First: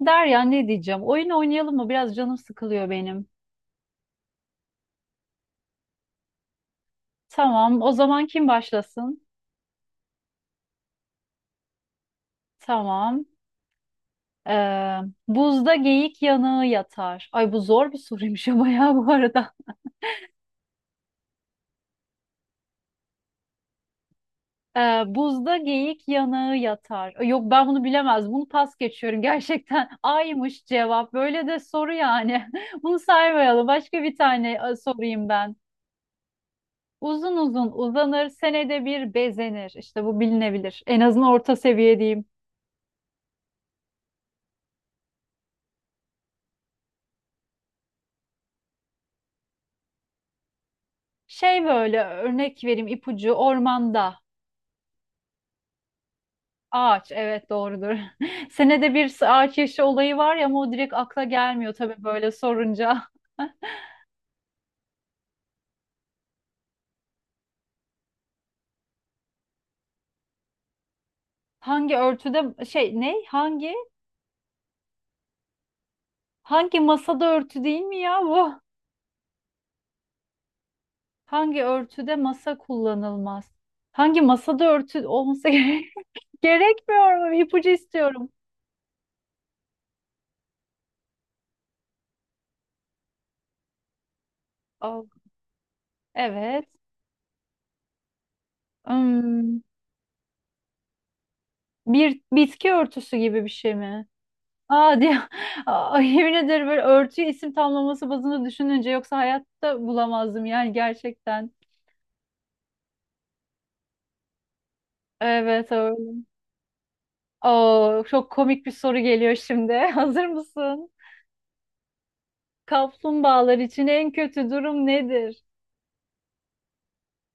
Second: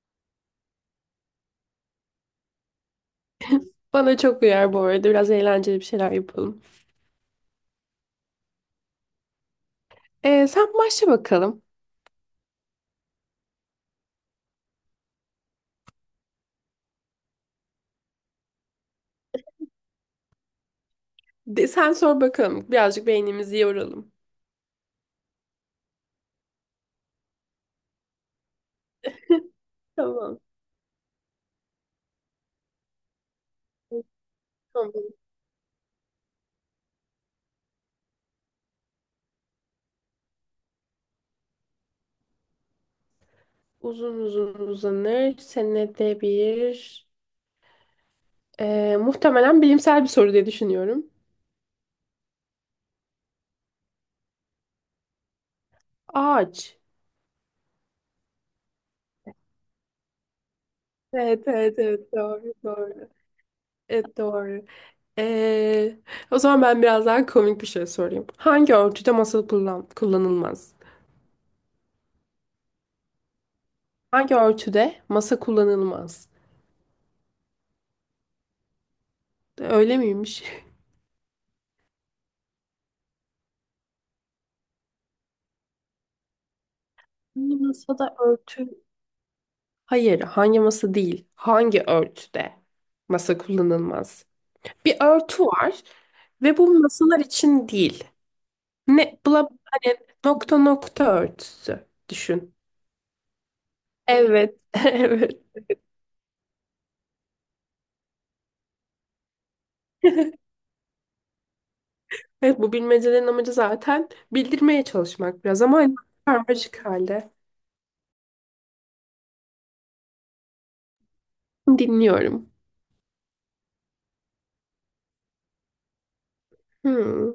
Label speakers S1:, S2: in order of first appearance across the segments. S1: Derya, ne diyeceğim? Oyun oynayalım mı? Biraz canım sıkılıyor benim.
S2: Bana çok uyar bu arada. Biraz eğlenceli bir şeyler yapalım.
S1: Tamam. O zaman kim başlasın?
S2: Sen başla bakalım.
S1: Tamam. Ee, buzda geyik yanığı yatar. Ay, bu zor bir soruymuş ama ya bu arada.
S2: Sen sor bakalım. Birazcık beynimizi yoralım.
S1: Buzda geyik yanığı yatar. Ay, yok, ben bunu bilemez. Bunu pas geçiyorum. Gerçekten
S2: Tamam.
S1: aymış cevap. Böyle de soru yani. Bunu saymayalım. Başka bir tane
S2: Tamam.
S1: sorayım ben. Uzun uzun uzanır, senede bir bezenir. İşte bu bilinebilir. En azından orta seviye diyeyim.
S2: Uzun uzun uzanır. Senede bir. Muhtemelen bilimsel bir soru diye düşünüyorum.
S1: Şey, böyle örnek vereyim, ipucu: ormanda
S2: Ağaç.
S1: ağaç, evet, doğrudur. Senede bir ağaç yaşı olayı var ya, ama o direkt akla
S2: Evet,
S1: gelmiyor
S2: evet,
S1: tabii
S2: evet.
S1: böyle
S2: Doğru, doğru.
S1: sorunca.
S2: Evet, doğru. Ee, O zaman ben biraz daha komik bir şey sorayım. Hangi örtüde masa kullan kullanılmaz?
S1: Hangi örtüde şey, ne, hangi,
S2: Hangi örtüde masa kullanılmaz?
S1: hangi masada örtü, değil mi ya bu?
S2: Öyle miymiş?
S1: Hangi örtüde masa kullanılmaz? Hangi masada örtü olması gerekmiyor mu?
S2: Hangi
S1: İpucu
S2: masada
S1: istiyorum.
S2: örtü? Hayır, hangi masa değil. Hangi örtüde masa kullanılmaz? Bir
S1: Al.
S2: örtü var ve
S1: Evet.
S2: bu masalar için değil. Ne bla
S1: Hmm,
S2: Hani nokta nokta örtüsü
S1: bir
S2: düşün.
S1: bitki örtüsü gibi bir şey mi?
S2: Evet,
S1: Aa, diye
S2: evet.
S1: ay, yemin ederim, böyle örtüyü isim tamlaması bazında düşününce yoksa hayatta bulamazdım yani gerçekten.
S2: Evet, bu bilmecelerin amacı zaten bildirmeye çalışmak biraz,
S1: Evet,
S2: ama hani
S1: öyle.
S2: karmaşık halde.
S1: Oo, çok komik bir soru geliyor şimdi. Hazır mısın?
S2: Dinliyorum.
S1: Kaplumbağalar için en kötü durum nedir?
S2: Hmm,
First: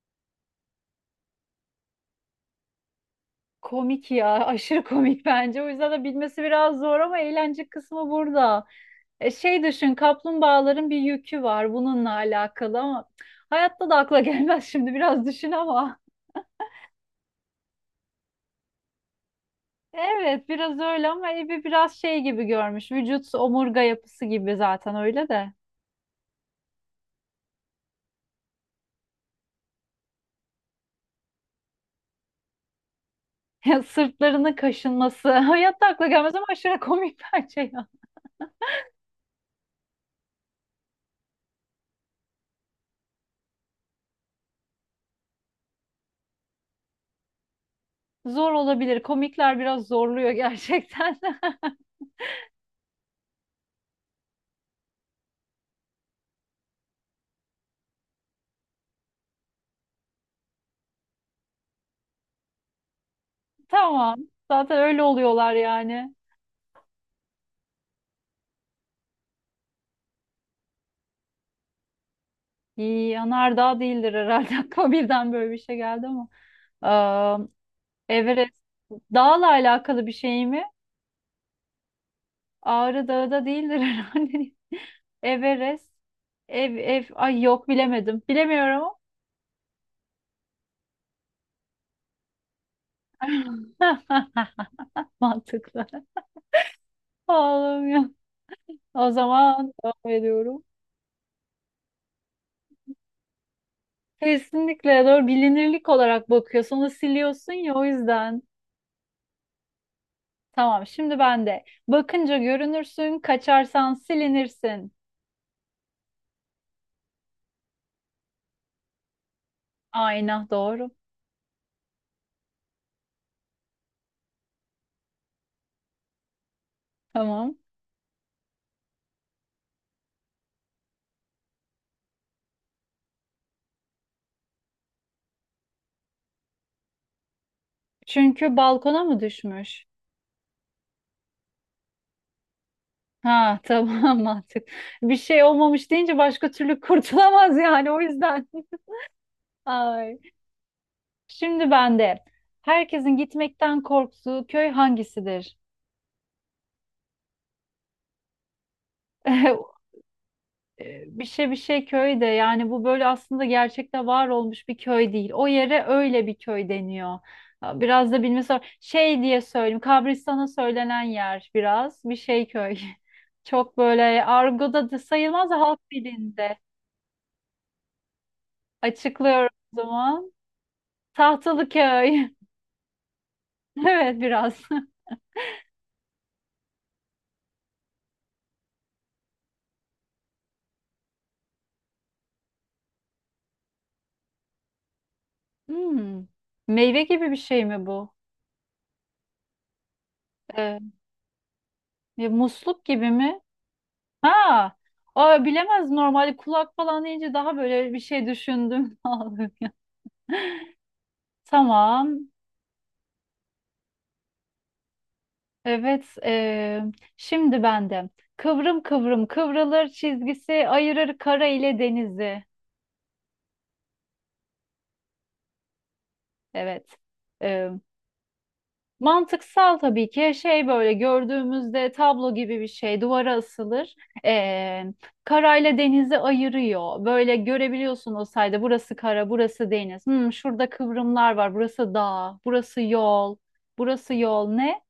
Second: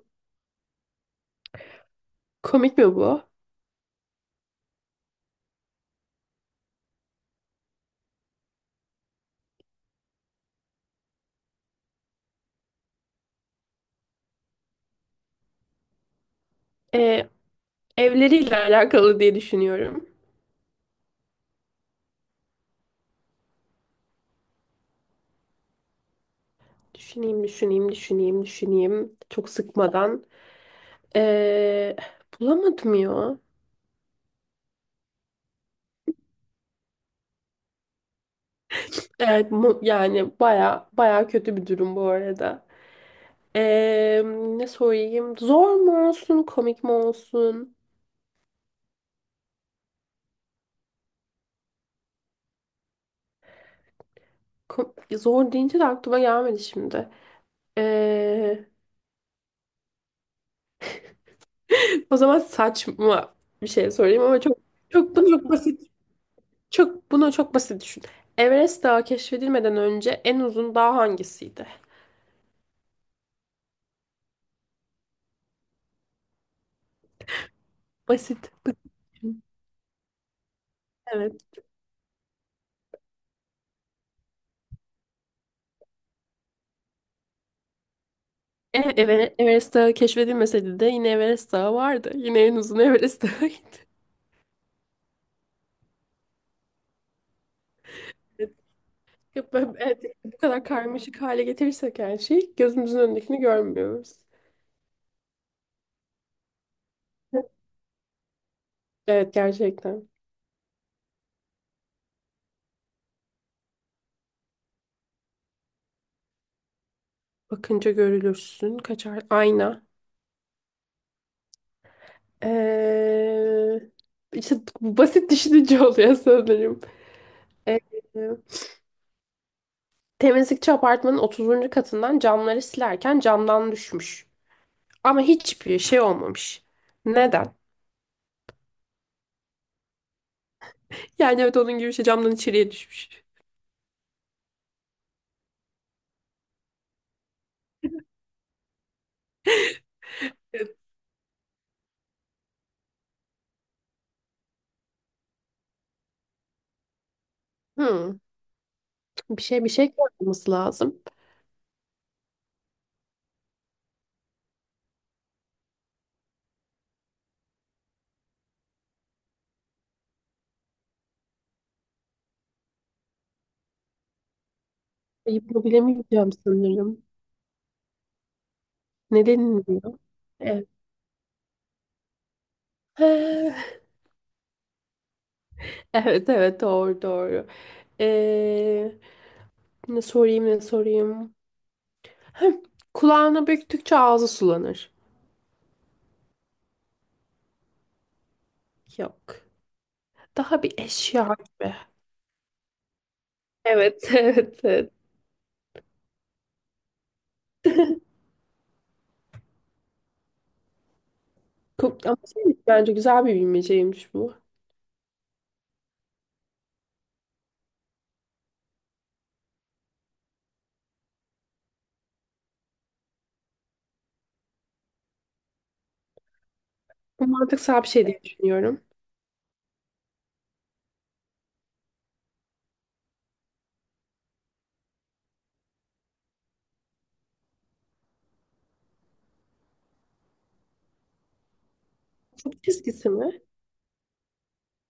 S2: komik mi bu?
S1: Komik ya, aşırı komik bence. O yüzden de bilmesi biraz zor, ama eğlence kısmı burada. Şey, düşün, kaplumbağaların bir yükü var bununla alakalı, ama hayatta da akla gelmez şimdi, biraz düşün ama.
S2: Ee, Evleriyle alakalı diye düşünüyorum.
S1: Evet, biraz öyle, ama evi biraz şey gibi görmüş. Vücut omurga yapısı gibi zaten, öyle de.
S2: Düşüneyim, düşüneyim, düşüneyim, düşüneyim. Çok sıkmadan. Ee, Bulamadım ya.
S1: sırtlarının kaşınması. Hayatta akla gelmez ama aşırı komik bence ya.
S2: Evet, yani baya baya kötü bir durum bu arada. Ee, Ne sorayım? Zor mu olsun, komik mi olsun?
S1: Zor olabilir. Komikler biraz zorluyor gerçekten.
S2: Zor deyince de aklıma gelmedi şimdi. Ee, O zaman saçma bir şey
S1: Tamam.
S2: sorayım ama çok
S1: Zaten öyle
S2: çok bunu çok
S1: oluyorlar
S2: basit.
S1: yani.
S2: Çok bunu çok basit düşün. Everest Dağı keşfedilmeden önce en uzun dağ hangisiydi?
S1: İyi, yanardağ değildir herhalde. Aklıma birden böyle bir şey geldi ama.
S2: Basit.
S1: Everest
S2: Basit.
S1: dağla alakalı bir şey mi?
S2: Evet.
S1: Ağrı Dağı da değildir herhalde. Everest. Ev, ev. Ay, yok, bilemedim. Bilemiyorum.
S2: Everest Dağı keşfedilmeseydi de yine Everest Dağı vardı. Yine en uzun Everest Dağı'ydı.
S1: Mantıklı. Oğlum ya. O
S2: Evet,
S1: zaman
S2: evet,
S1: devam
S2: bu
S1: ediyorum.
S2: kadar karmaşık hale getirirsek her şeyi, gözümüzün önündekini görmüyoruz.
S1: Kesinlikle doğru, bilinirlik olarak bakıyorsun. Onu siliyorsun ya, o yüzden.
S2: Evet, gerçekten.
S1: Tamam, şimdi ben de. Bakınca görünürsün, kaçarsan silinirsin.
S2: Bakınca görülürsün. Kaçar ayna.
S1: Ayna, doğru.
S2: Ee, işte basit düşününce oluyor sanırım.
S1: Tamam.
S2: Ee, Temizlikçi apartmanın 30. katından camları silerken camdan düşmüş. Ama hiçbir şey olmamış. Neden?
S1: Çünkü balkona mı düşmüş?
S2: Yani evet, onun gibi bir şey, camdan içeriye düşmüş.
S1: Ha, tamam, mantık. Bir şey olmamış deyince başka türlü kurtulamaz yani, o yüzden. Ay. Şimdi ben de. Herkesin gitmekten korktuğu köy hangisidir?
S2: Hmm, bir şey yapmamız lazım.
S1: Bir şey bir şey köy de, yani bu böyle aslında gerçekte var olmuş bir köy değil. O yere öyle bir köy deniyor. Ha, biraz da bilmesi var. Şey diye söyleyeyim. Kabristan'a söylenen yer biraz. Bir şey köy. Çok böyle argoda da sayılmaz, da halk
S2: Yapabilemeyeceğim
S1: dilinde.
S2: sanırım.
S1: Açıklıyorum
S2: Neden
S1: o
S2: diyor?
S1: zaman.
S2: Evet.
S1: Tahtalıköy. Evet biraz.
S2: Evet, evet, doğru, doğru. Ee, ne sorayım ne sorayım. Heh, kulağına büktükçe ağzı sulanır.
S1: Hmm. Meyve gibi bir şey mi bu?
S2: Yok. Daha bir
S1: Ee,
S2: eşya gibi.
S1: ya musluk gibi mi?
S2: Evet,
S1: Ha.
S2: evet, evet.
S1: Aa, bilemez normalde, kulak falan deyince daha böyle bir şey düşündüm.
S2: Ama
S1: Tamam.
S2: şey, bence güzel bir bilmeceymiş bu.
S1: Evet. Şimdi bende. Kıvrım kıvrım kıvrılır, çizgisi ayırır kara ile denizi. Evet.
S2: Bu
S1: e,
S2: mantıksal bir şey diye düşünüyorum.
S1: Mantıksal tabii ki, şey, böyle gördüğümüzde tablo gibi bir şey duvara asılır. Ee, karayla denizi ayırıyor. Böyle görebiliyorsun o sayede burası kara, burası deniz. Hmm, şurada kıvrımlar var, burası dağ,
S2: Ufuk
S1: burası
S2: çizgisi
S1: yol,
S2: mi?
S1: burası yol ne?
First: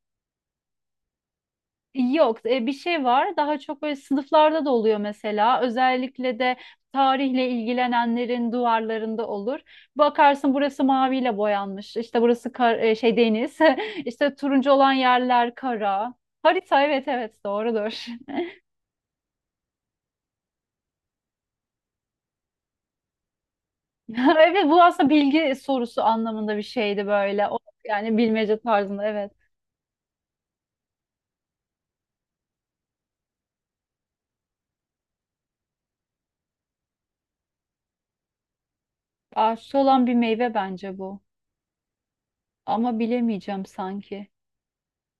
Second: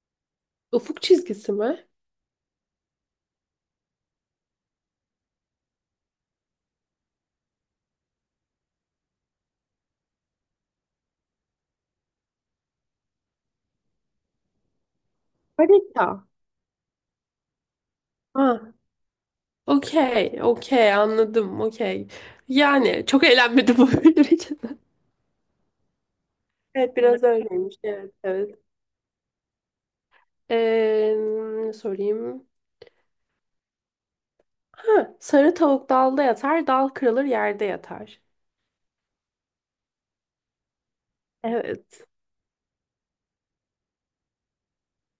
S2: Ufuk çizgisi mi?
S1: Yok, bir şey var. Daha çok böyle sınıflarda da oluyor mesela. Özellikle de tarihle ilgilenenlerin duvarlarında olur. Bakarsın, burası maviyle boyanmış. İşte burası şey, deniz. İşte turuncu olan yerler
S2: Harita.
S1: kara. Harita, evet evet, doğrudur.
S2: Ha, okey, okey, anladım, okey. Yani çok eğlenmedim bu
S1: Evet,
S2: yüzden.
S1: bu aslında bilgi sorusu anlamında bir
S2: Evet,
S1: şeydi
S2: biraz
S1: böyle. O,
S2: öyleymiş. Evet,
S1: yani bilmece
S2: evet.
S1: tarzında, evet.
S2: Ee, Ne sorayım. Ha, sarı tavuk dalda yatar, dal kırılır yerde yatar.
S1: Ağaçta olan bir meyve bence bu.
S2: Evet,
S1: Ama bilemeyeceğim sanki.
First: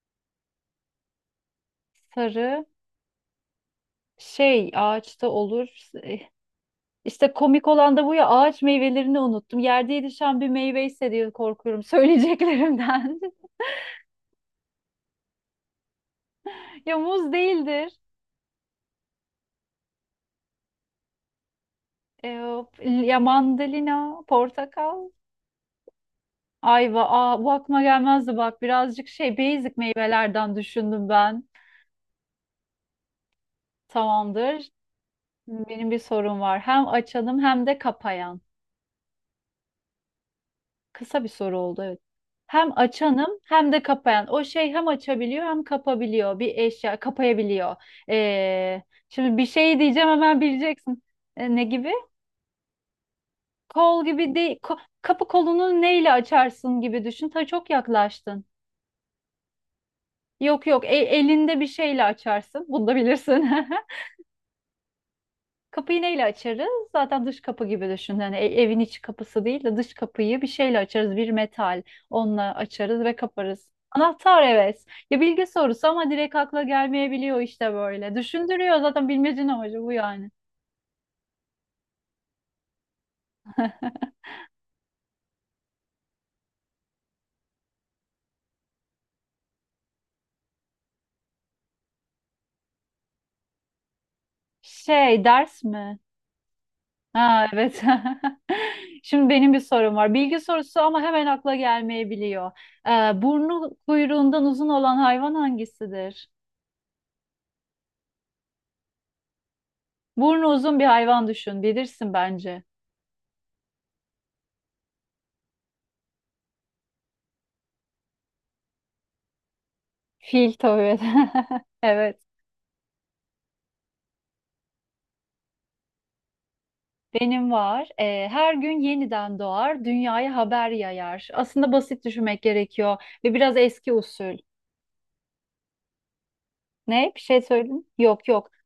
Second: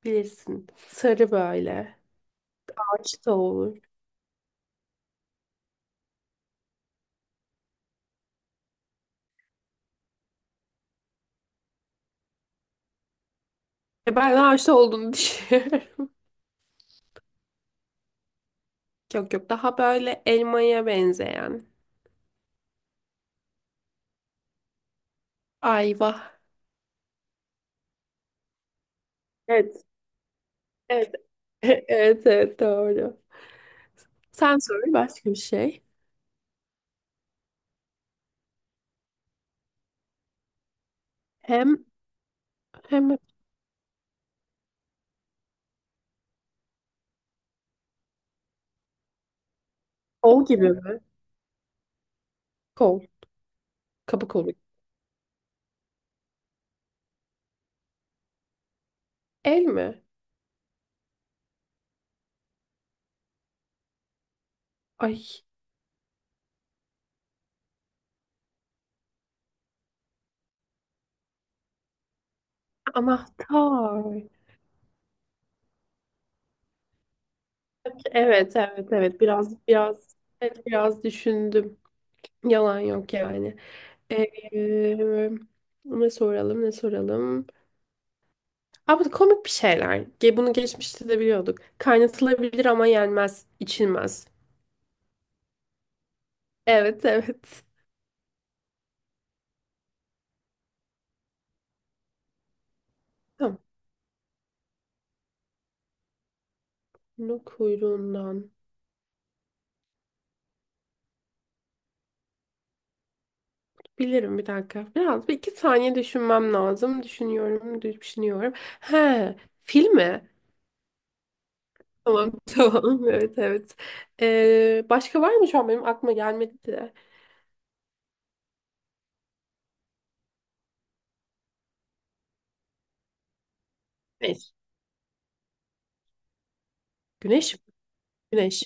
S2: bilirsin. Sarı böyle.
S1: Sarı
S2: Ağaçta olur.
S1: şey, ağaçta olur. İşte komik olan da bu ya, ağaç meyvelerini unuttum. Yerde yetişen bir meyve ise diye korkuyorum söyleyeceklerimden.
S2: Ben ağaçta olduğunu düşünüyorum.
S1: Ya muz değildir.
S2: Yok, yok, daha böyle elmaya benzeyen.
S1: Ee, ya mandalina, portakal,
S2: Ayva.
S1: ayva. Aa, bu aklıma gelmezdi bak. Birazcık şey, basic
S2: Evet,
S1: meyvelerden düşündüm
S2: evet.
S1: ben.
S2: Evet, evet, doğru. Sen
S1: Tamamdır.
S2: sor başka bir şey.
S1: Benim bir sorum var. Hem açanım hem de kapayan. Kısa bir soru oldu,
S2: Hem
S1: evet. Hem
S2: hem
S1: açanım hem de kapayan. O şey, hem açabiliyor hem kapabiliyor. Bir eşya kapayabiliyor. Ee, şimdi bir şey diyeceğim, hemen
S2: kol gibi mi?
S1: bileceksin. Ne gibi?
S2: Kol.
S1: Kol
S2: Kapı
S1: gibi
S2: kolu.
S1: değil. Kapı kolunu neyle açarsın gibi düşün. Ta çok yaklaştın.
S2: El mi?
S1: Yok yok, elinde bir şeyle açarsın. Bunu da bilirsin.
S2: Ay,
S1: Kapıyı neyle açarız? Zaten dış kapı gibi düşün. Yani evin iç kapısı değil de dış kapıyı bir şeyle açarız. Bir metal. Onunla açarız ve kaparız.
S2: anahtar.
S1: Anahtar, evet. Ya, bilgi sorusu ama direkt akla gelmeyebiliyor işte böyle.
S2: Evet,
S1: Düşündürüyor
S2: evet,
S1: zaten,
S2: evet.
S1: bilmecenin
S2: Biraz,
S1: amacı bu
S2: biraz,
S1: yani.
S2: evet, biraz düşündüm. Yalan yok yani. Ee, Ne soralım, ne soralım? Abi komik bir şeyler. Bunu geçmişte de biliyorduk. Kaynatılabilir ama yenmez, içilmez.
S1: Şey, ders mi?
S2: Evet,
S1: Ha,
S2: evet.
S1: evet. Şimdi benim bir sorum var. Bilgi sorusu ama hemen akla gelmeyebiliyor.
S2: Tamam.
S1: Burnu kuyruğundan uzun olan hayvan hangisidir?
S2: Bunu kuyruğundan.
S1: Burnu uzun bir hayvan düşün. Bilirsin bence.
S2: Bilirim, bir dakika. Biraz 1 2 saniye düşünmem lazım. Düşünüyorum, düşünüyorum. He, fil mi?
S1: Fil, tabii. Evet.
S2: Tamam, tamam, evet, evet. Başka var mı, şu an benim aklıma gelmedi de.
S1: Benim var. Her gün yeniden doğar, dünyaya haber yayar. Aslında basit düşünmek gerekiyor ve biraz eski usul.
S2: Güneş.
S1: Ne? Bir şey
S2: Güneş mi?
S1: söyledim. Yok yok.
S2: Güneş.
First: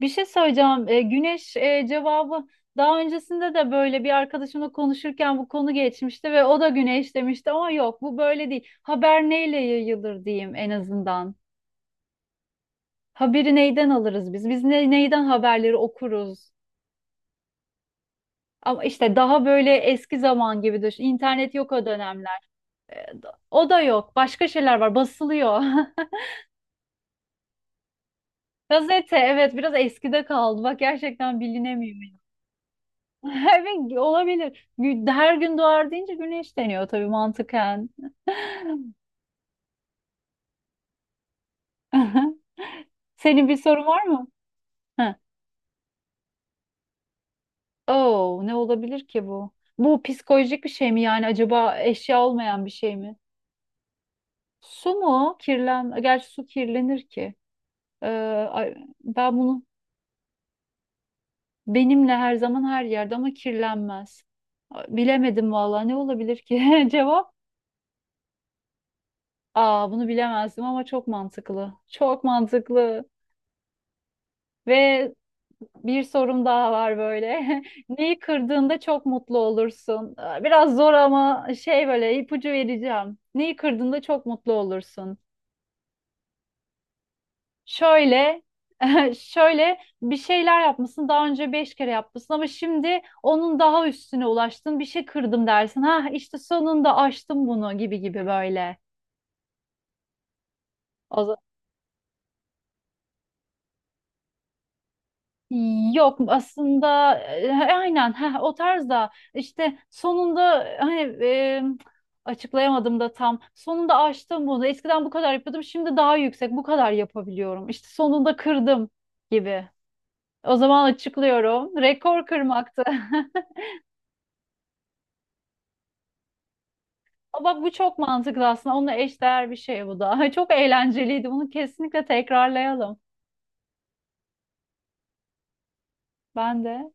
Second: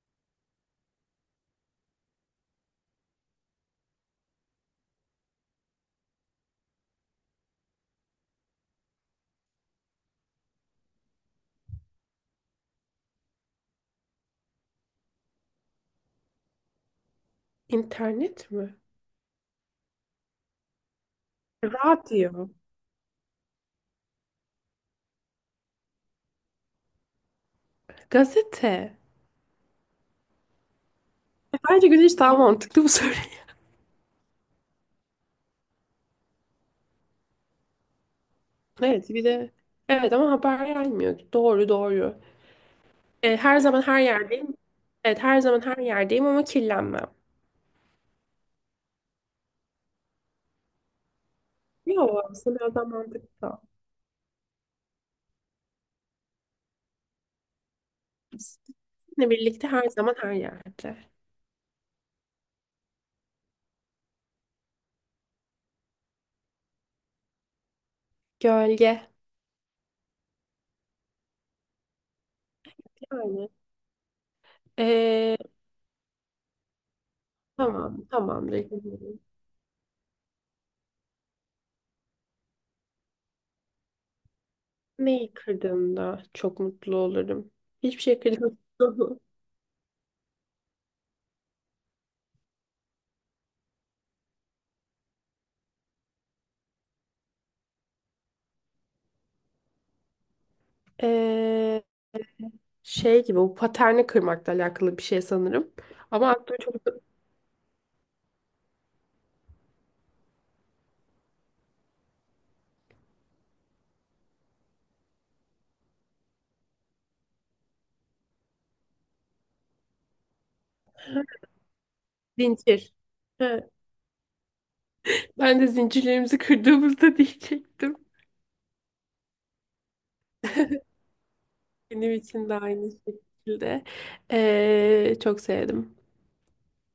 S1: Bir şey söyleyeceğim. Güneş, cevabı daha öncesinde de böyle bir arkadaşımla konuşurken bu konu geçmişti ve o da güneş demişti, ama yok, bu böyle değil. Haber neyle yayılır diyeyim en azından. Haberi neyden alırız biz? Biz ne, neyden haberleri okuruz?
S2: İnternet mi?
S1: Ama işte daha böyle eski zaman gibi düşün. İnternet yok o
S2: Radyo.
S1: dönemler. Ee, O da yok. Başka şeyler var. Basılıyor.
S2: Gazete.
S1: Gazete, evet, biraz eskide kaldı. Bak, gerçekten
S2: Bence
S1: bilinemiyor.
S2: güneş daha mantıklı bu soru.
S1: Evet, olabilir. Her gün doğar deyince güneş deniyor tabii, mantıken.
S2: Evet, bir de evet, ama haber gelmiyor. Doğru, doğru.
S1: Senin bir
S2: Her zaman
S1: sorun
S2: her
S1: var mı?
S2: yerdeyim.
S1: Heh.
S2: Evet, her zaman her yerdeyim ama kirlenmem.
S1: Oo, ne olabilir ki bu? Bu psikolojik bir şey mi yani, acaba eşya
S2: Yok, aslında
S1: olmayan bir
S2: biraz daha
S1: şey mi?
S2: mantıklı.
S1: Su mu? Kirlen, gerçi su kirlenir ki. Ee, ay-
S2: Sizinle
S1: ben bunu,
S2: birlikte her zaman her yerde.
S1: benimle her zaman her yerde ama kirlenmez. Bilemedim vallahi, ne olabilir ki? Cevap.
S2: Gölge.
S1: Aa, bunu bilemezdim ama çok mantıklı. Çok mantıklı.
S2: Yani.
S1: Ve
S2: Ee,
S1: bir sorum daha var böyle.
S2: tamam,
S1: Neyi
S2: tamamdır.
S1: kırdığında çok mutlu olursun? Aa, biraz zor ama şey, böyle ipucu vereceğim. Neyi kırdığında çok mutlu olursun?
S2: Neyi kırdığımda çok mutlu olurum. Hiçbir şey
S1: Şöyle,
S2: kırdığımda.
S1: şöyle bir şeyler yapmışsın. Daha önce 5 kere yapmışsın ama şimdi onun daha üstüne ulaştın. Bir şey kırdım dersin. Ha, işte sonunda aştım bunu gibi gibi böyle. O za-
S2: Ee, Şey gibi, o paterni kırmakla alakalı bir şey sanırım.
S1: Yok
S2: Ama aklıma çok
S1: aslında, aynen, ha, o tarzda, işte sonunda, hani, açıklayamadım da tam, sonunda aştım bunu, eskiden bu kadar yapıyordum, şimdi daha yüksek, bu kadar yapabiliyorum, işte sonunda kırdım gibi, o zaman açıklıyorum, rekor kırmaktı.
S2: zincir. He, ben de zincirlerimizi kırdığımızda
S1: Aa, bak, bu
S2: diyecektim.
S1: çok mantıklı aslında. Onunla eşdeğer bir şey bu da. Çok eğlenceliydi. Bunu kesinlikle
S2: Benim için de aynı
S1: tekrarlayalım.
S2: şekilde. Çok sevdim.
S1: Ben de